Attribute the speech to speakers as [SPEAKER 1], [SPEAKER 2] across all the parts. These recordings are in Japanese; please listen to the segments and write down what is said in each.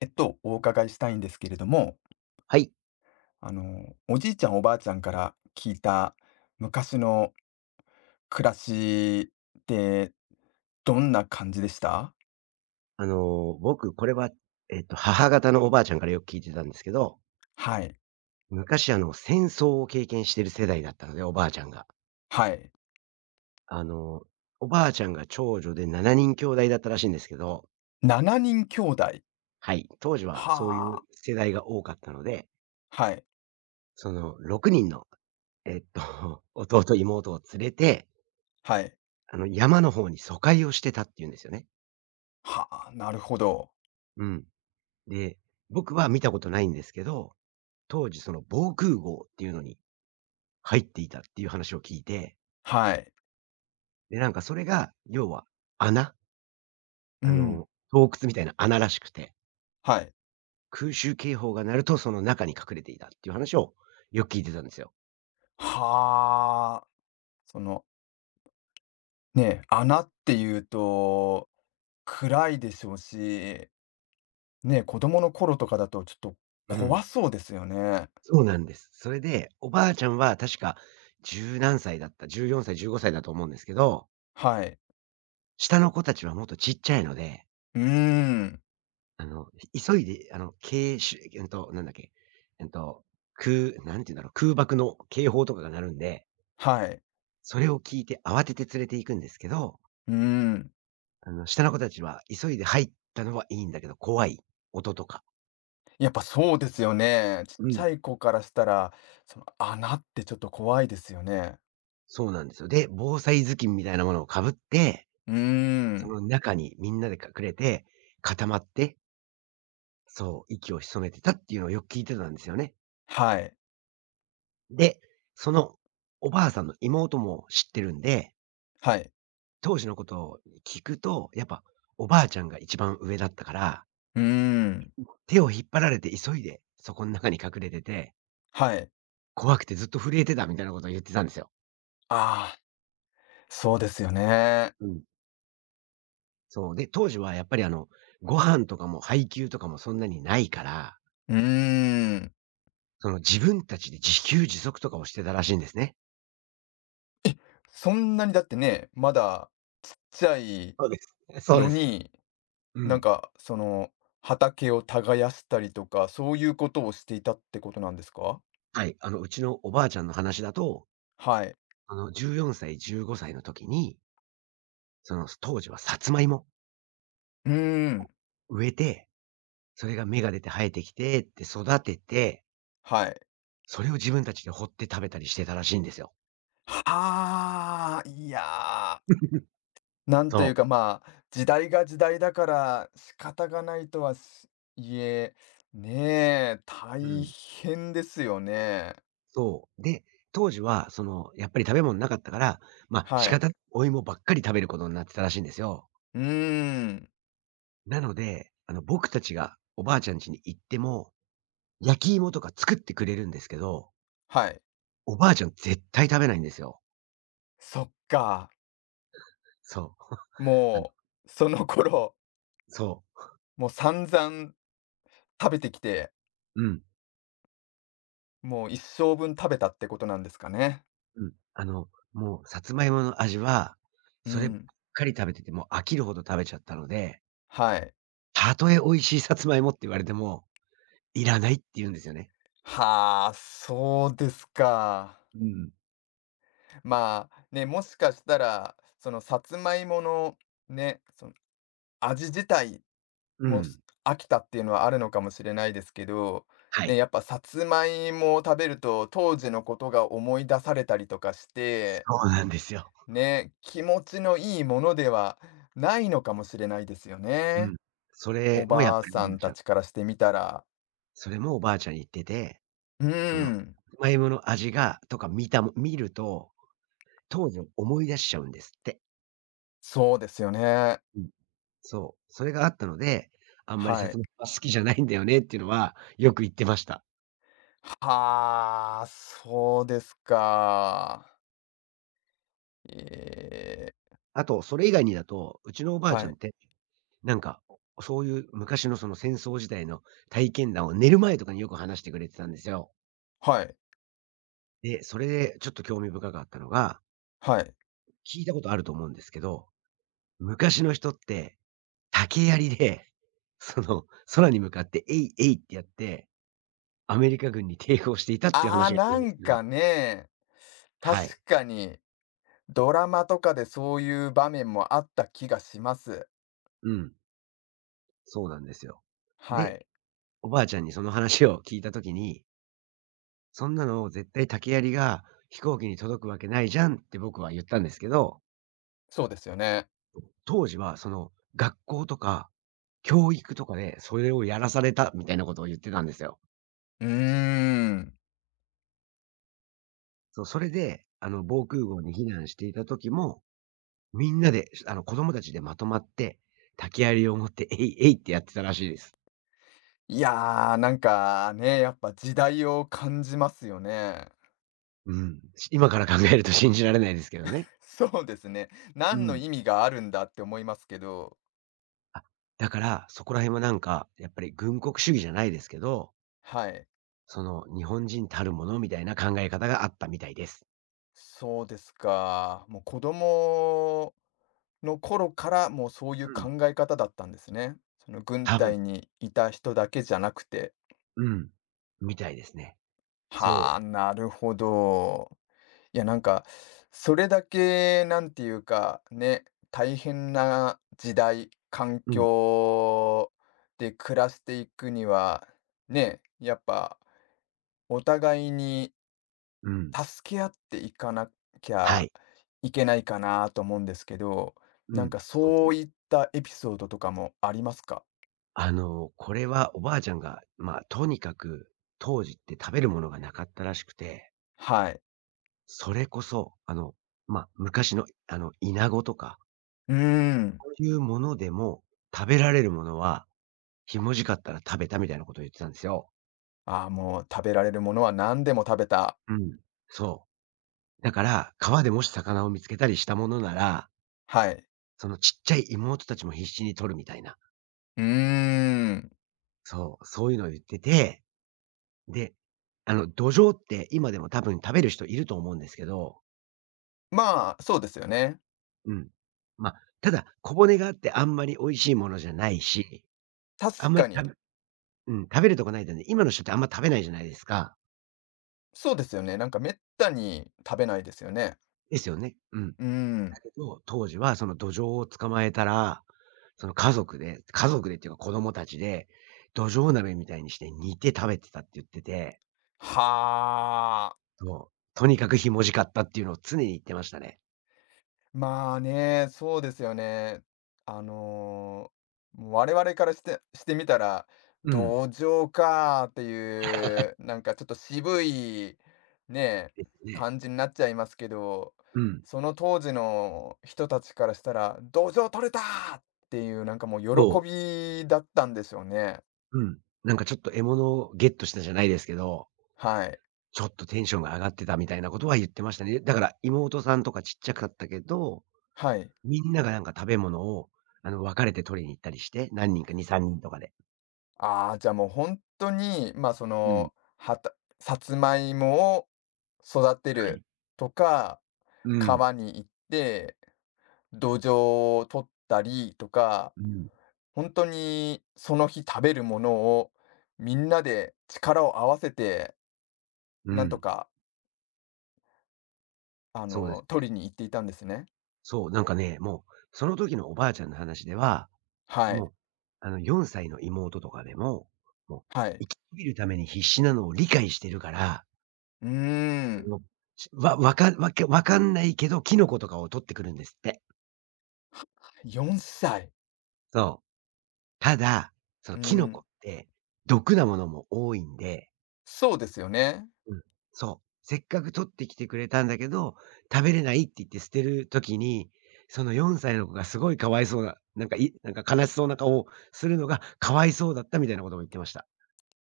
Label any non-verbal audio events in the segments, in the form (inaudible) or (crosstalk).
[SPEAKER 1] お伺いしたいんですけれども、
[SPEAKER 2] はい。
[SPEAKER 1] おじいちゃんおばあちゃんから聞いた昔の暮らしってどんな感じでした？
[SPEAKER 2] 僕、これは、母方のおばあちゃんからよく聞いてたんですけど、
[SPEAKER 1] はい。
[SPEAKER 2] 昔、戦争を経験してる世代だったので、おばあちゃんが。
[SPEAKER 1] はい。
[SPEAKER 2] あの、おばあちゃんが長女で7人兄弟だったらしいんですけど、
[SPEAKER 1] 7人兄弟。
[SPEAKER 2] はい。当時は
[SPEAKER 1] は
[SPEAKER 2] そういう
[SPEAKER 1] あ。
[SPEAKER 2] 世代が多かったので、
[SPEAKER 1] はい。
[SPEAKER 2] その6人の、(laughs) 弟、妹を連れて、
[SPEAKER 1] はい。
[SPEAKER 2] 山の方に疎開をしてたっていうんですよね。
[SPEAKER 1] はあ。なるほど。
[SPEAKER 2] うん。で、僕は見たことないんですけど、当時その防空壕っていうのに入っていたっていう話を聞いて。
[SPEAKER 1] はい。
[SPEAKER 2] で、なんかそれが、要は穴、
[SPEAKER 1] うん。
[SPEAKER 2] 洞窟みたいな穴らしくて、
[SPEAKER 1] はい。
[SPEAKER 2] 空襲警報が鳴るとその中に隠れていたっていう話をよく聞いてたんですよ。
[SPEAKER 1] はあ。その、ね、穴っていうと暗いでしょうし、ね、子供の頃とかだとちょっと
[SPEAKER 2] う
[SPEAKER 1] 怖
[SPEAKER 2] ん。
[SPEAKER 1] そうですよね。
[SPEAKER 2] そうなんです。それで、おばあちゃんは確か十何歳だった、14歳、15歳だと思うんですけど、
[SPEAKER 1] はい。
[SPEAKER 2] 下の子たちはもっとちっちゃいので、
[SPEAKER 1] うーん、
[SPEAKER 2] あの、急いで、警しゅえっと、なんだっけ、えっと、空なんて言うんだろう、空爆の警報とかが鳴るんで、
[SPEAKER 1] はい。
[SPEAKER 2] それを聞いて慌てて連れて行くんですけど、
[SPEAKER 1] うーん。
[SPEAKER 2] 下の子たちは急いで入ったのはいいんだけど、怖い。音とか。
[SPEAKER 1] やっぱそうですよね。ちっ
[SPEAKER 2] う
[SPEAKER 1] ち
[SPEAKER 2] ん。
[SPEAKER 1] ゃい子からしたら、その穴ってちょっと怖いですよね。
[SPEAKER 2] そうなんですよ。で、防災頭巾みたいなものをかぶって、
[SPEAKER 1] うー
[SPEAKER 2] そ
[SPEAKER 1] ん。
[SPEAKER 2] の中にみんなで隠れて、固まって、そう、息を潜めてたっていうのをよく聞いてたんですよね。
[SPEAKER 1] はい。
[SPEAKER 2] で、そのおばあさんの妹も知ってるんで、
[SPEAKER 1] はい。
[SPEAKER 2] 当時のことを聞くと、やっぱおばあちゃんが一番上だったから、
[SPEAKER 1] うーん。
[SPEAKER 2] 手を引っ張られて急いでそこの中に隠れてて、
[SPEAKER 1] はい。
[SPEAKER 2] 怖くてずっと震えてたみたいなことを言ってたんですよ。
[SPEAKER 1] ああ、そうですよね。
[SPEAKER 2] うん。そう。で、当時はやっぱりご飯とかも配給とかもそんなにないから、
[SPEAKER 1] うーん。
[SPEAKER 2] その自分たちで自給自足とかをしてたらしいんですね。
[SPEAKER 1] そんなにだってね、まだちっちゃい
[SPEAKER 2] そうです。そう
[SPEAKER 1] の
[SPEAKER 2] です。
[SPEAKER 1] に、
[SPEAKER 2] う
[SPEAKER 1] なん
[SPEAKER 2] ん。
[SPEAKER 1] かその畑を耕したりとか、そういうことをしていたってことなんですか？
[SPEAKER 2] はい。うちのおばあちゃんの話だと、
[SPEAKER 1] はい。
[SPEAKER 2] 14歳、15歳の時に、その当時はさつまいも
[SPEAKER 1] うーん、
[SPEAKER 2] 植えて、それが芽が出て生えてきてって育てて、
[SPEAKER 1] はい。
[SPEAKER 2] それを自分たちで掘って食べたりしてたらしいんですよ。
[SPEAKER 1] はあ、いやー、
[SPEAKER 2] (laughs)
[SPEAKER 1] なんとい
[SPEAKER 2] そ
[SPEAKER 1] うか、まあ、時代が時代だから仕方がないとはす、いえ、ねえ、
[SPEAKER 2] う。う
[SPEAKER 1] 大
[SPEAKER 2] ん。
[SPEAKER 1] 変ですよね。
[SPEAKER 2] そう。で、当時は、その、やっぱり食べ物なかったから、まあ、
[SPEAKER 1] は
[SPEAKER 2] 仕
[SPEAKER 1] い。
[SPEAKER 2] 方なくお芋ばっかり食べることになってたらしいんですよ。
[SPEAKER 1] うーん、
[SPEAKER 2] なので、僕たちがおばあちゃん家に行っても、焼き芋とか作ってくれるんですけど、
[SPEAKER 1] はい。
[SPEAKER 2] おばあちゃん絶対食べないんですよ。
[SPEAKER 1] そっか、
[SPEAKER 2] そう。あの、
[SPEAKER 1] もう、その頃、
[SPEAKER 2] そう。
[SPEAKER 1] もう散々食べてきて、
[SPEAKER 2] うん、
[SPEAKER 1] もう一生分食べたってことなんですかね。
[SPEAKER 2] うん。もうさつまいもの味は、
[SPEAKER 1] う
[SPEAKER 2] そればっ
[SPEAKER 1] ん、
[SPEAKER 2] かり食べてて、もう飽きるほど食べちゃったので、
[SPEAKER 1] はい。
[SPEAKER 2] たとえ美味しいさつまいもって言われても、いらないって言うんですよね。
[SPEAKER 1] はあ、そうですか。
[SPEAKER 2] うん。
[SPEAKER 1] まあ、ね、もしかしたら、そのさつまいものね、その味自体
[SPEAKER 2] う
[SPEAKER 1] も
[SPEAKER 2] ん。
[SPEAKER 1] す飽きたっていうのはあるのかもしれないですけど、
[SPEAKER 2] は
[SPEAKER 1] ね、
[SPEAKER 2] い。
[SPEAKER 1] やっぱさつまいもを食べると当時のことが思い出されたりとかして、
[SPEAKER 2] そうなんですよ。
[SPEAKER 1] ね、気持ちのいいものではないのかもしれないですよ
[SPEAKER 2] う
[SPEAKER 1] ね。
[SPEAKER 2] ん。そ
[SPEAKER 1] お
[SPEAKER 2] れもやっ
[SPEAKER 1] ばあ
[SPEAKER 2] ぱり
[SPEAKER 1] さ
[SPEAKER 2] おばあ
[SPEAKER 1] ん
[SPEAKER 2] ち
[SPEAKER 1] た
[SPEAKER 2] ゃん
[SPEAKER 1] ちからしてみたら。
[SPEAKER 2] それもおばあちゃん言ってて、
[SPEAKER 1] うー
[SPEAKER 2] その、
[SPEAKER 1] ん、
[SPEAKER 2] さつまいもの味がとか見たも見ると、当時を思い出しちゃうんですって。
[SPEAKER 1] そうですよね。
[SPEAKER 2] うん。そう。それがあったので、あんまり
[SPEAKER 1] は
[SPEAKER 2] さつ
[SPEAKER 1] い。
[SPEAKER 2] まいもは好きじゃないんだよねっていうのは、よく言ってました。
[SPEAKER 1] はあ、そうですか。ええ、
[SPEAKER 2] あと、それ以外にだと、うちのおばあ
[SPEAKER 1] は
[SPEAKER 2] ちゃん
[SPEAKER 1] い。
[SPEAKER 2] って、なんか、そういう昔のその戦争時代の体験談を寝る前とかによく話してくれてたんですよ。
[SPEAKER 1] はい。
[SPEAKER 2] で、それでちょっと興味深かったのが、
[SPEAKER 1] はい。
[SPEAKER 2] 聞いたことあると思うんですけど昔の人って、竹槍で、その、空に向かって、えいえいってやって、アメリカ軍に抵抗していたっていう
[SPEAKER 1] ああ、
[SPEAKER 2] 話がある
[SPEAKER 1] な
[SPEAKER 2] んです
[SPEAKER 1] ん
[SPEAKER 2] けど。
[SPEAKER 1] かね、確
[SPEAKER 2] はい。
[SPEAKER 1] かにドラマとかでそういう場面もあった気がします。
[SPEAKER 2] うん、そうなんですよ。
[SPEAKER 1] は
[SPEAKER 2] で、
[SPEAKER 1] い。
[SPEAKER 2] おばあちゃんにその話を聞いた時に、そんなの絶対竹槍が飛行機に届くわけないじゃんって僕は言ったんですけど、
[SPEAKER 1] そうですよね。
[SPEAKER 2] 当時はその、学校とか教育とかでそれをやらされたみたいなことを言ってたんですよ。
[SPEAKER 1] うーん。
[SPEAKER 2] そう、それで、防空壕に避難していた時もみんなで、子供たちでまとまって、竹槍を持って、えいえいってやってたらしいです。
[SPEAKER 1] いやー、なんかね、やっぱ時代を感じますよね。
[SPEAKER 2] うん。今から考えると信じられないですけどね。
[SPEAKER 1] (laughs) そうですね。
[SPEAKER 2] う
[SPEAKER 1] 何の
[SPEAKER 2] ん。
[SPEAKER 1] 意味があるんだって思いますけど、
[SPEAKER 2] あ、だから、そこら辺はなんか、やっぱり軍国主義じゃないですけど、
[SPEAKER 1] はい。
[SPEAKER 2] その、日本人たるものみたいな考え方があったみたいです。
[SPEAKER 1] そうですか。もう子供の頃から、もうそういう
[SPEAKER 2] うん。
[SPEAKER 1] 考え方だったんですね。その軍
[SPEAKER 2] 多分、
[SPEAKER 1] 隊にいた人だけじゃなくて。
[SPEAKER 2] うん。みたいですね。そ
[SPEAKER 1] は
[SPEAKER 2] う。
[SPEAKER 1] あ、なるほど。いや、なんか、それだけなんていうか、ね、大変な時代、環
[SPEAKER 2] うん。
[SPEAKER 1] 境で暮らしていくには、ね、やっぱお互いに
[SPEAKER 2] うん。
[SPEAKER 1] 助け合っていかなき
[SPEAKER 2] は
[SPEAKER 1] ゃ
[SPEAKER 2] い。
[SPEAKER 1] いけないかなと思うんですけど、
[SPEAKER 2] う
[SPEAKER 1] なん
[SPEAKER 2] ん。
[SPEAKER 1] か
[SPEAKER 2] そうです
[SPEAKER 1] そう
[SPEAKER 2] ね。
[SPEAKER 1] いったエピソードとかもありますか？
[SPEAKER 2] これはおばあちゃんが、まあ、とにかく、当時って食べるものがなかったらしくて、
[SPEAKER 1] はい。
[SPEAKER 2] それこそ、まあ、昔の、イナゴとか、
[SPEAKER 1] うーん。
[SPEAKER 2] そういうものでも、食べられるものは、ひもじかったら食べたみたいなことを言ってたんですよ。
[SPEAKER 1] ああ、もう食べられるものは何でも食べた。
[SPEAKER 2] うん。そう。だから、川でもし魚を見つけたりしたものなら、
[SPEAKER 1] はい。
[SPEAKER 2] そのちっちゃい妹たちも必死に取るみたいな。
[SPEAKER 1] うーん。
[SPEAKER 2] そう、そういうのを言ってて、で、土壌って今でも多分食べる人いると思うんですけど、
[SPEAKER 1] まあ、そうですよね。
[SPEAKER 2] うん。まあ、ただ、小骨があってあんまり美味しいものじゃないし、あ
[SPEAKER 1] 確
[SPEAKER 2] んまり
[SPEAKER 1] かに。
[SPEAKER 2] 食べうん、食べるとこないとね、今の人ってあんま食べないじゃないですか。
[SPEAKER 1] そうですよね。なんか滅多に食べないですよね。
[SPEAKER 2] ですよね。うん。だ
[SPEAKER 1] うーん。
[SPEAKER 2] けど、当時はそのドジョウを捕まえたら、その家族でっていうか子供たちで、ドジョウ鍋みたいにして煮て食べてたって言ってて、
[SPEAKER 1] はあ。
[SPEAKER 2] そう、とにかくひもじかったっていうのを常に言ってましたね。
[SPEAKER 1] まあね、そうですよね。あの、我々からして、してみたら、
[SPEAKER 2] うん。
[SPEAKER 1] 同情かーっていう、なんかちょっと渋い、ね、
[SPEAKER 2] ですね。
[SPEAKER 1] 感じになっちゃいますけど、
[SPEAKER 2] うん。
[SPEAKER 1] その当時の人たちからしたら、同情取れたーっていう、なんかもう
[SPEAKER 2] そ
[SPEAKER 1] 喜
[SPEAKER 2] う。
[SPEAKER 1] びだったんでしょうね。
[SPEAKER 2] うん。なんかちょっと獲物をゲットしたじゃないですけど、
[SPEAKER 1] はい。
[SPEAKER 2] ちょっとテンションが上がってたみたいなことは言ってましたね。だから妹さんとかちっちゃかったけど、
[SPEAKER 1] はい。
[SPEAKER 2] みんながなんか食べ物を、分かれて取りに行ったりして、何人か2、3人とかで。
[SPEAKER 1] ああ、じゃあもう本当に、まあそ
[SPEAKER 2] うん、
[SPEAKER 1] の、さつまいもを育て
[SPEAKER 2] は
[SPEAKER 1] る
[SPEAKER 2] い。
[SPEAKER 1] とか、
[SPEAKER 2] うん。
[SPEAKER 1] 川に行って、土壌を取ったりとか、
[SPEAKER 2] うん。
[SPEAKER 1] 本当にその日食べるものをみんなで力を合わせて、
[SPEAKER 2] う
[SPEAKER 1] なんと
[SPEAKER 2] ん。
[SPEAKER 1] か、
[SPEAKER 2] そうですね。
[SPEAKER 1] 取りに行っていたんですね。
[SPEAKER 2] そう、なんかね、もう、その時のおばあちゃんの話では、
[SPEAKER 1] はい、
[SPEAKER 2] もう、4歳の妹とかでも、もう、
[SPEAKER 1] はい。
[SPEAKER 2] 生き延びるために必死なのを理解してるから、
[SPEAKER 1] うー
[SPEAKER 2] あ
[SPEAKER 1] ん、
[SPEAKER 2] の、しわわかわけわかんないけど、キノコとかを取ってくるんですって。
[SPEAKER 1] 4歳。
[SPEAKER 2] そう。ただ、その
[SPEAKER 1] うー
[SPEAKER 2] キノコっ
[SPEAKER 1] ん、
[SPEAKER 2] て、毒なものも多いんで、
[SPEAKER 1] そうですよね。
[SPEAKER 2] うん、そう。せっかく取ってきてくれたんだけど、食べれないって言って捨てる時に、その4歳の子がすごいかわいそうな、なんかいなんか悲しそうな顔をするのがかわいそうだったみたいなことも言ってました。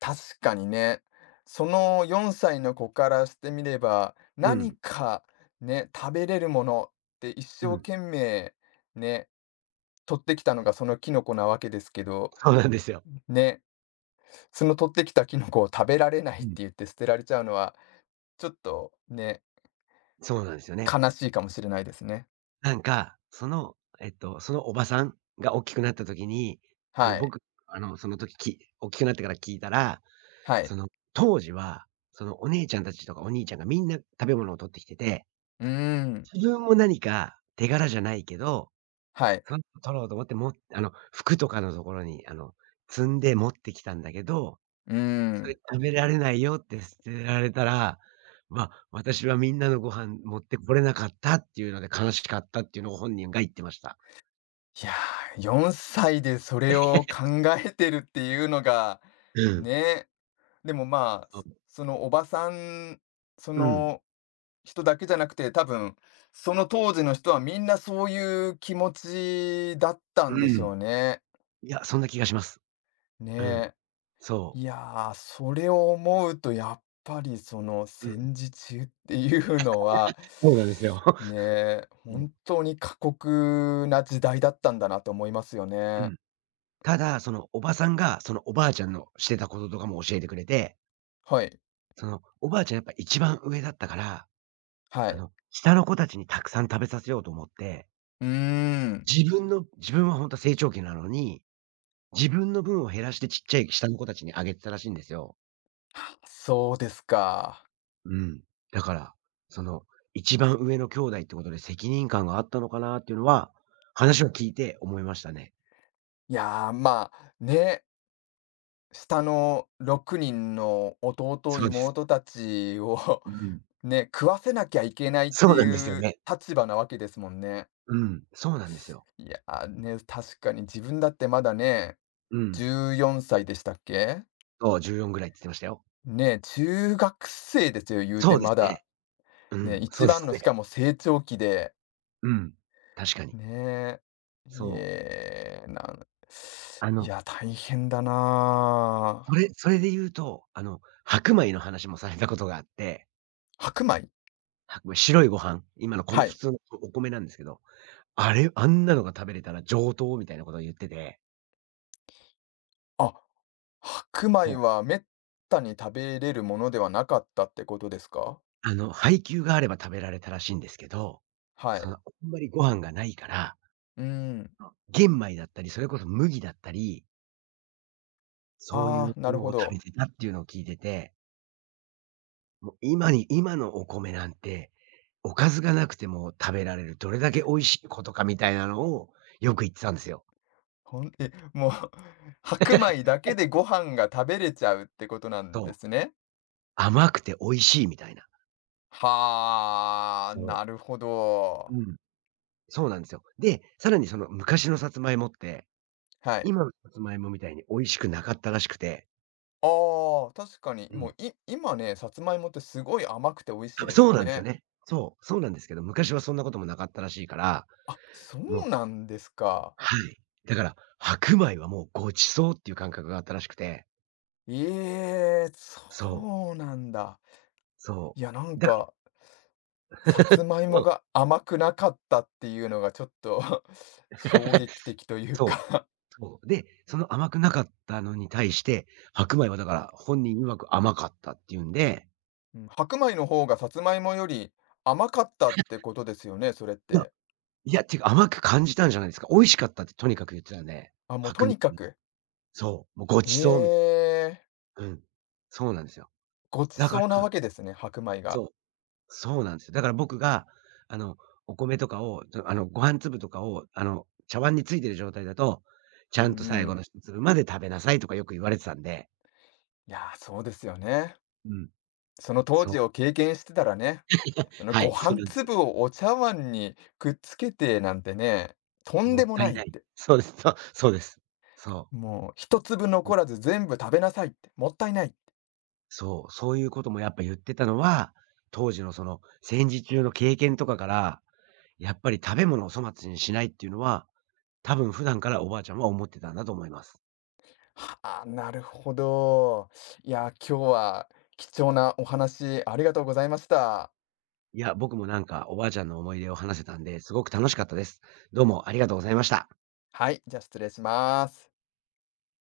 [SPEAKER 1] 確かにね。その4歳の子からしてみれば、
[SPEAKER 2] う
[SPEAKER 1] 何
[SPEAKER 2] ん。
[SPEAKER 1] かね、食べれるものって一
[SPEAKER 2] う
[SPEAKER 1] 生
[SPEAKER 2] ん。
[SPEAKER 1] 懸命ね、取ってきたのがそのキノコなわけですけど、
[SPEAKER 2] そうなんですよ。
[SPEAKER 1] ね、その取ってきたキノコを食べられないっ
[SPEAKER 2] う
[SPEAKER 1] て
[SPEAKER 2] ん。
[SPEAKER 1] 言って捨てられちゃうのは、ちょっとね、
[SPEAKER 2] そうなんですよね。
[SPEAKER 1] 悲しいかもしれないですね。
[SPEAKER 2] なんか、そのおばさんが大きくなった時に、あの、
[SPEAKER 1] はい。
[SPEAKER 2] 僕、あの、その時き大きくなってから聞いたら、
[SPEAKER 1] はい。
[SPEAKER 2] その、当時は、そのお姉ちゃんたちとかお兄ちゃんがみんな食べ物を取ってきてて、
[SPEAKER 1] うーん。
[SPEAKER 2] 自分も何か手柄じゃないけど、
[SPEAKER 1] はい。
[SPEAKER 2] その取ろうと思って、あの、服とかのところに、あの、積んで持ってきたんだけど、
[SPEAKER 1] うー
[SPEAKER 2] それ
[SPEAKER 1] ん。
[SPEAKER 2] 食べられないよって捨てられたら、ま、私はみんなのご飯持ってこれなかったっていうので悲しかったっていうのを本人が言ってました。
[SPEAKER 1] いやー、4歳でそれを考えてるっていうのが、
[SPEAKER 2] うん。
[SPEAKER 1] ね、でもまあ、
[SPEAKER 2] そう。
[SPEAKER 1] そのおばさん、そ
[SPEAKER 2] うん。
[SPEAKER 1] の人だけじゃなくて、多分その当時の人はみんなそういう気持ちだったん
[SPEAKER 2] う
[SPEAKER 1] でしょ
[SPEAKER 2] ん。
[SPEAKER 1] うね。
[SPEAKER 2] いや、そんな気がします。
[SPEAKER 1] ね
[SPEAKER 2] うん。
[SPEAKER 1] え。
[SPEAKER 2] そ
[SPEAKER 1] いやー、それを思うとやっぱりその
[SPEAKER 2] う。うん。
[SPEAKER 1] 戦時中っていうのは、
[SPEAKER 2] そうなんですよ。
[SPEAKER 1] ねえ、
[SPEAKER 2] (laughs) うん。
[SPEAKER 1] 本当に過酷な時代だったんだなと思いますよ
[SPEAKER 2] う
[SPEAKER 1] ね。
[SPEAKER 2] ん。ただ、そのおばさんが、そのおばあちゃんのしてたこととかも教えてくれて、
[SPEAKER 1] はい、
[SPEAKER 2] その、おばあちゃんやっぱ一番上だったから、
[SPEAKER 1] は
[SPEAKER 2] あ
[SPEAKER 1] い。
[SPEAKER 2] の、下の子たちにたくさん食べさせようと思って、
[SPEAKER 1] うーん。
[SPEAKER 2] 自分はほんと成長期なのに、自分の分を減らしてちっちゃい下の子たちにあげてたらしいんですよ。
[SPEAKER 1] そうですか。
[SPEAKER 2] うん。だから、その、一番上の兄弟ってことで責任感があったのかなっていうのは、話を聞いて思いましたね。
[SPEAKER 1] いやー、まあ、ね、下の6人の弟、
[SPEAKER 2] そうです。
[SPEAKER 1] 妹たちを
[SPEAKER 2] うん。
[SPEAKER 1] (laughs) ね、食わせなきゃいけないって
[SPEAKER 2] そうなんです
[SPEAKER 1] い
[SPEAKER 2] よ
[SPEAKER 1] う
[SPEAKER 2] ね。
[SPEAKER 1] 立場なわけですもんね。
[SPEAKER 2] うん、そうなんですよ。
[SPEAKER 1] いや、ね、確かに自分だってまだね、
[SPEAKER 2] うん。
[SPEAKER 1] 14歳でしたっけ？
[SPEAKER 2] そう、14ぐらいって言ってましたよ。
[SPEAKER 1] ね、中学生ですよ、言うて
[SPEAKER 2] そうで
[SPEAKER 1] ま
[SPEAKER 2] すね。
[SPEAKER 1] だ。
[SPEAKER 2] う
[SPEAKER 1] ね、
[SPEAKER 2] ん、そ
[SPEAKER 1] 一
[SPEAKER 2] うで
[SPEAKER 1] 番
[SPEAKER 2] す
[SPEAKER 1] の
[SPEAKER 2] ね。
[SPEAKER 1] しかも成長期で、
[SPEAKER 2] うん、確かに。
[SPEAKER 1] ねえ。い
[SPEAKER 2] そう。
[SPEAKER 1] えー、
[SPEAKER 2] あ
[SPEAKER 1] い
[SPEAKER 2] の、
[SPEAKER 1] や、大変だなあ。
[SPEAKER 2] それで言うと、あの、白米の話もされたことがあって、
[SPEAKER 1] 白米？
[SPEAKER 2] 白米、白いご飯、今の
[SPEAKER 1] は
[SPEAKER 2] 米、普
[SPEAKER 1] い。
[SPEAKER 2] 通のお米なんですけど、あれ、あんなのが食べれたら上等みたいなことを言ってて、
[SPEAKER 1] あ、白
[SPEAKER 2] そ
[SPEAKER 1] 米
[SPEAKER 2] う、
[SPEAKER 1] は滅多に食べれるものではなかったってことですか？
[SPEAKER 2] あの、配給があれば食べられたらしいんですけど、
[SPEAKER 1] は
[SPEAKER 2] そ
[SPEAKER 1] い。
[SPEAKER 2] の、あんまりご飯がないから、
[SPEAKER 1] うーん。
[SPEAKER 2] 玄米だったり、それこそ麦だったり、そういう
[SPEAKER 1] ああ、なる
[SPEAKER 2] の
[SPEAKER 1] ほ
[SPEAKER 2] を食べ
[SPEAKER 1] ど。
[SPEAKER 2] てたっていうのを聞いてて、もう今に今のお米なんて、おかずがなくても食べられる、どれだけ美味しいことかみたいなのをよく言ってたんですよ。
[SPEAKER 1] ほんえ、もう (laughs)、白米だけでご飯が食べれちゃうってことなんで
[SPEAKER 2] そ
[SPEAKER 1] す
[SPEAKER 2] う、
[SPEAKER 1] ね。
[SPEAKER 2] 甘くて美味しいみたいな。
[SPEAKER 1] はあ、
[SPEAKER 2] そう。
[SPEAKER 1] なるほど。
[SPEAKER 2] うん、そうなんですよ。で、さらにその昔のさつまいもって、
[SPEAKER 1] はい。
[SPEAKER 2] 今のさつまいもみたいに美味しくなかったらしくて。
[SPEAKER 1] ああ、確かに、
[SPEAKER 2] う
[SPEAKER 1] もう、
[SPEAKER 2] ん。
[SPEAKER 1] 今ね、さつまいもってすごい甘くて美味しいです
[SPEAKER 2] そ
[SPEAKER 1] よ
[SPEAKER 2] うなんですよ
[SPEAKER 1] ね。
[SPEAKER 2] ね。そう、そうなんですけど、昔はそんなこともなかったらしいから、
[SPEAKER 1] あ、そ
[SPEAKER 2] も
[SPEAKER 1] う
[SPEAKER 2] う、
[SPEAKER 1] なんですか。
[SPEAKER 2] はい。だから、白米はもうご馳走っていう感覚があったらしくて。
[SPEAKER 1] ええ、
[SPEAKER 2] そう、
[SPEAKER 1] そうなんだ。
[SPEAKER 2] そ
[SPEAKER 1] いや、なん
[SPEAKER 2] う。だから、
[SPEAKER 1] か、さつまい
[SPEAKER 2] う
[SPEAKER 1] も
[SPEAKER 2] ん、
[SPEAKER 1] が甘くなかったっていうのがちょっと (laughs) 衝撃的という
[SPEAKER 2] そう、
[SPEAKER 1] か、
[SPEAKER 2] そう。で、その甘くなかったのに対して、白米はだから本人曰く甘かったっていうんで、
[SPEAKER 1] うん、白米の方がさつまいもより甘かったってことですよね、それっ
[SPEAKER 2] いや、
[SPEAKER 1] て。
[SPEAKER 2] いや、ていうか甘く感じたんじゃないですか。美味しかったってとにかく言ってたんで、
[SPEAKER 1] あ、もうと
[SPEAKER 2] 白米
[SPEAKER 1] にか
[SPEAKER 2] の、
[SPEAKER 1] く。
[SPEAKER 2] そう、もうご
[SPEAKER 1] へ
[SPEAKER 2] 馳走みたい
[SPEAKER 1] え、
[SPEAKER 2] な。うん。そうなんですよ。
[SPEAKER 1] ごち
[SPEAKER 2] だか
[SPEAKER 1] そうなわ
[SPEAKER 2] ら
[SPEAKER 1] けですね、白米が。
[SPEAKER 2] そう、そうなんですよ。だから僕が、あの、お米とかを、あの、ご飯粒とかを、あの、茶碗についてる状態だと、ち
[SPEAKER 1] うんう
[SPEAKER 2] ゃんと最後
[SPEAKER 1] ん。
[SPEAKER 2] の一粒まで食べなさいとかよく言われてたんで。
[SPEAKER 1] いやー、そうですよね。
[SPEAKER 2] うん。
[SPEAKER 1] その当
[SPEAKER 2] そ
[SPEAKER 1] 時
[SPEAKER 2] う。
[SPEAKER 1] を経験してたらね、その
[SPEAKER 2] は
[SPEAKER 1] ご
[SPEAKER 2] い、そう
[SPEAKER 1] 飯
[SPEAKER 2] なんですよ。
[SPEAKER 1] 粒をお茶碗にくっつけてなんてね、とん
[SPEAKER 2] も
[SPEAKER 1] で
[SPEAKER 2] っ
[SPEAKER 1] も
[SPEAKER 2] た
[SPEAKER 1] な
[SPEAKER 2] い
[SPEAKER 1] いっ
[SPEAKER 2] ない。
[SPEAKER 1] て。
[SPEAKER 2] そうです。そう。うん。
[SPEAKER 1] もう一粒残らず全部食べなさいって、もったいないって。
[SPEAKER 2] そう、そういうこともやっぱ言ってたのは、当時のその戦時中の経験とかから、やっぱり食べ物を粗末にしないっていうのは、多分普段からおばあちゃんは思ってたんだと思います。
[SPEAKER 1] はあ、なるほど。いやー、今日は貴重なお話ありがとうございました。
[SPEAKER 2] いや、僕もなんかおばあちゃんの思い出を話せたんで、すごく楽しかったです。どうもありがとうございました。
[SPEAKER 1] はい、じゃあ失礼します。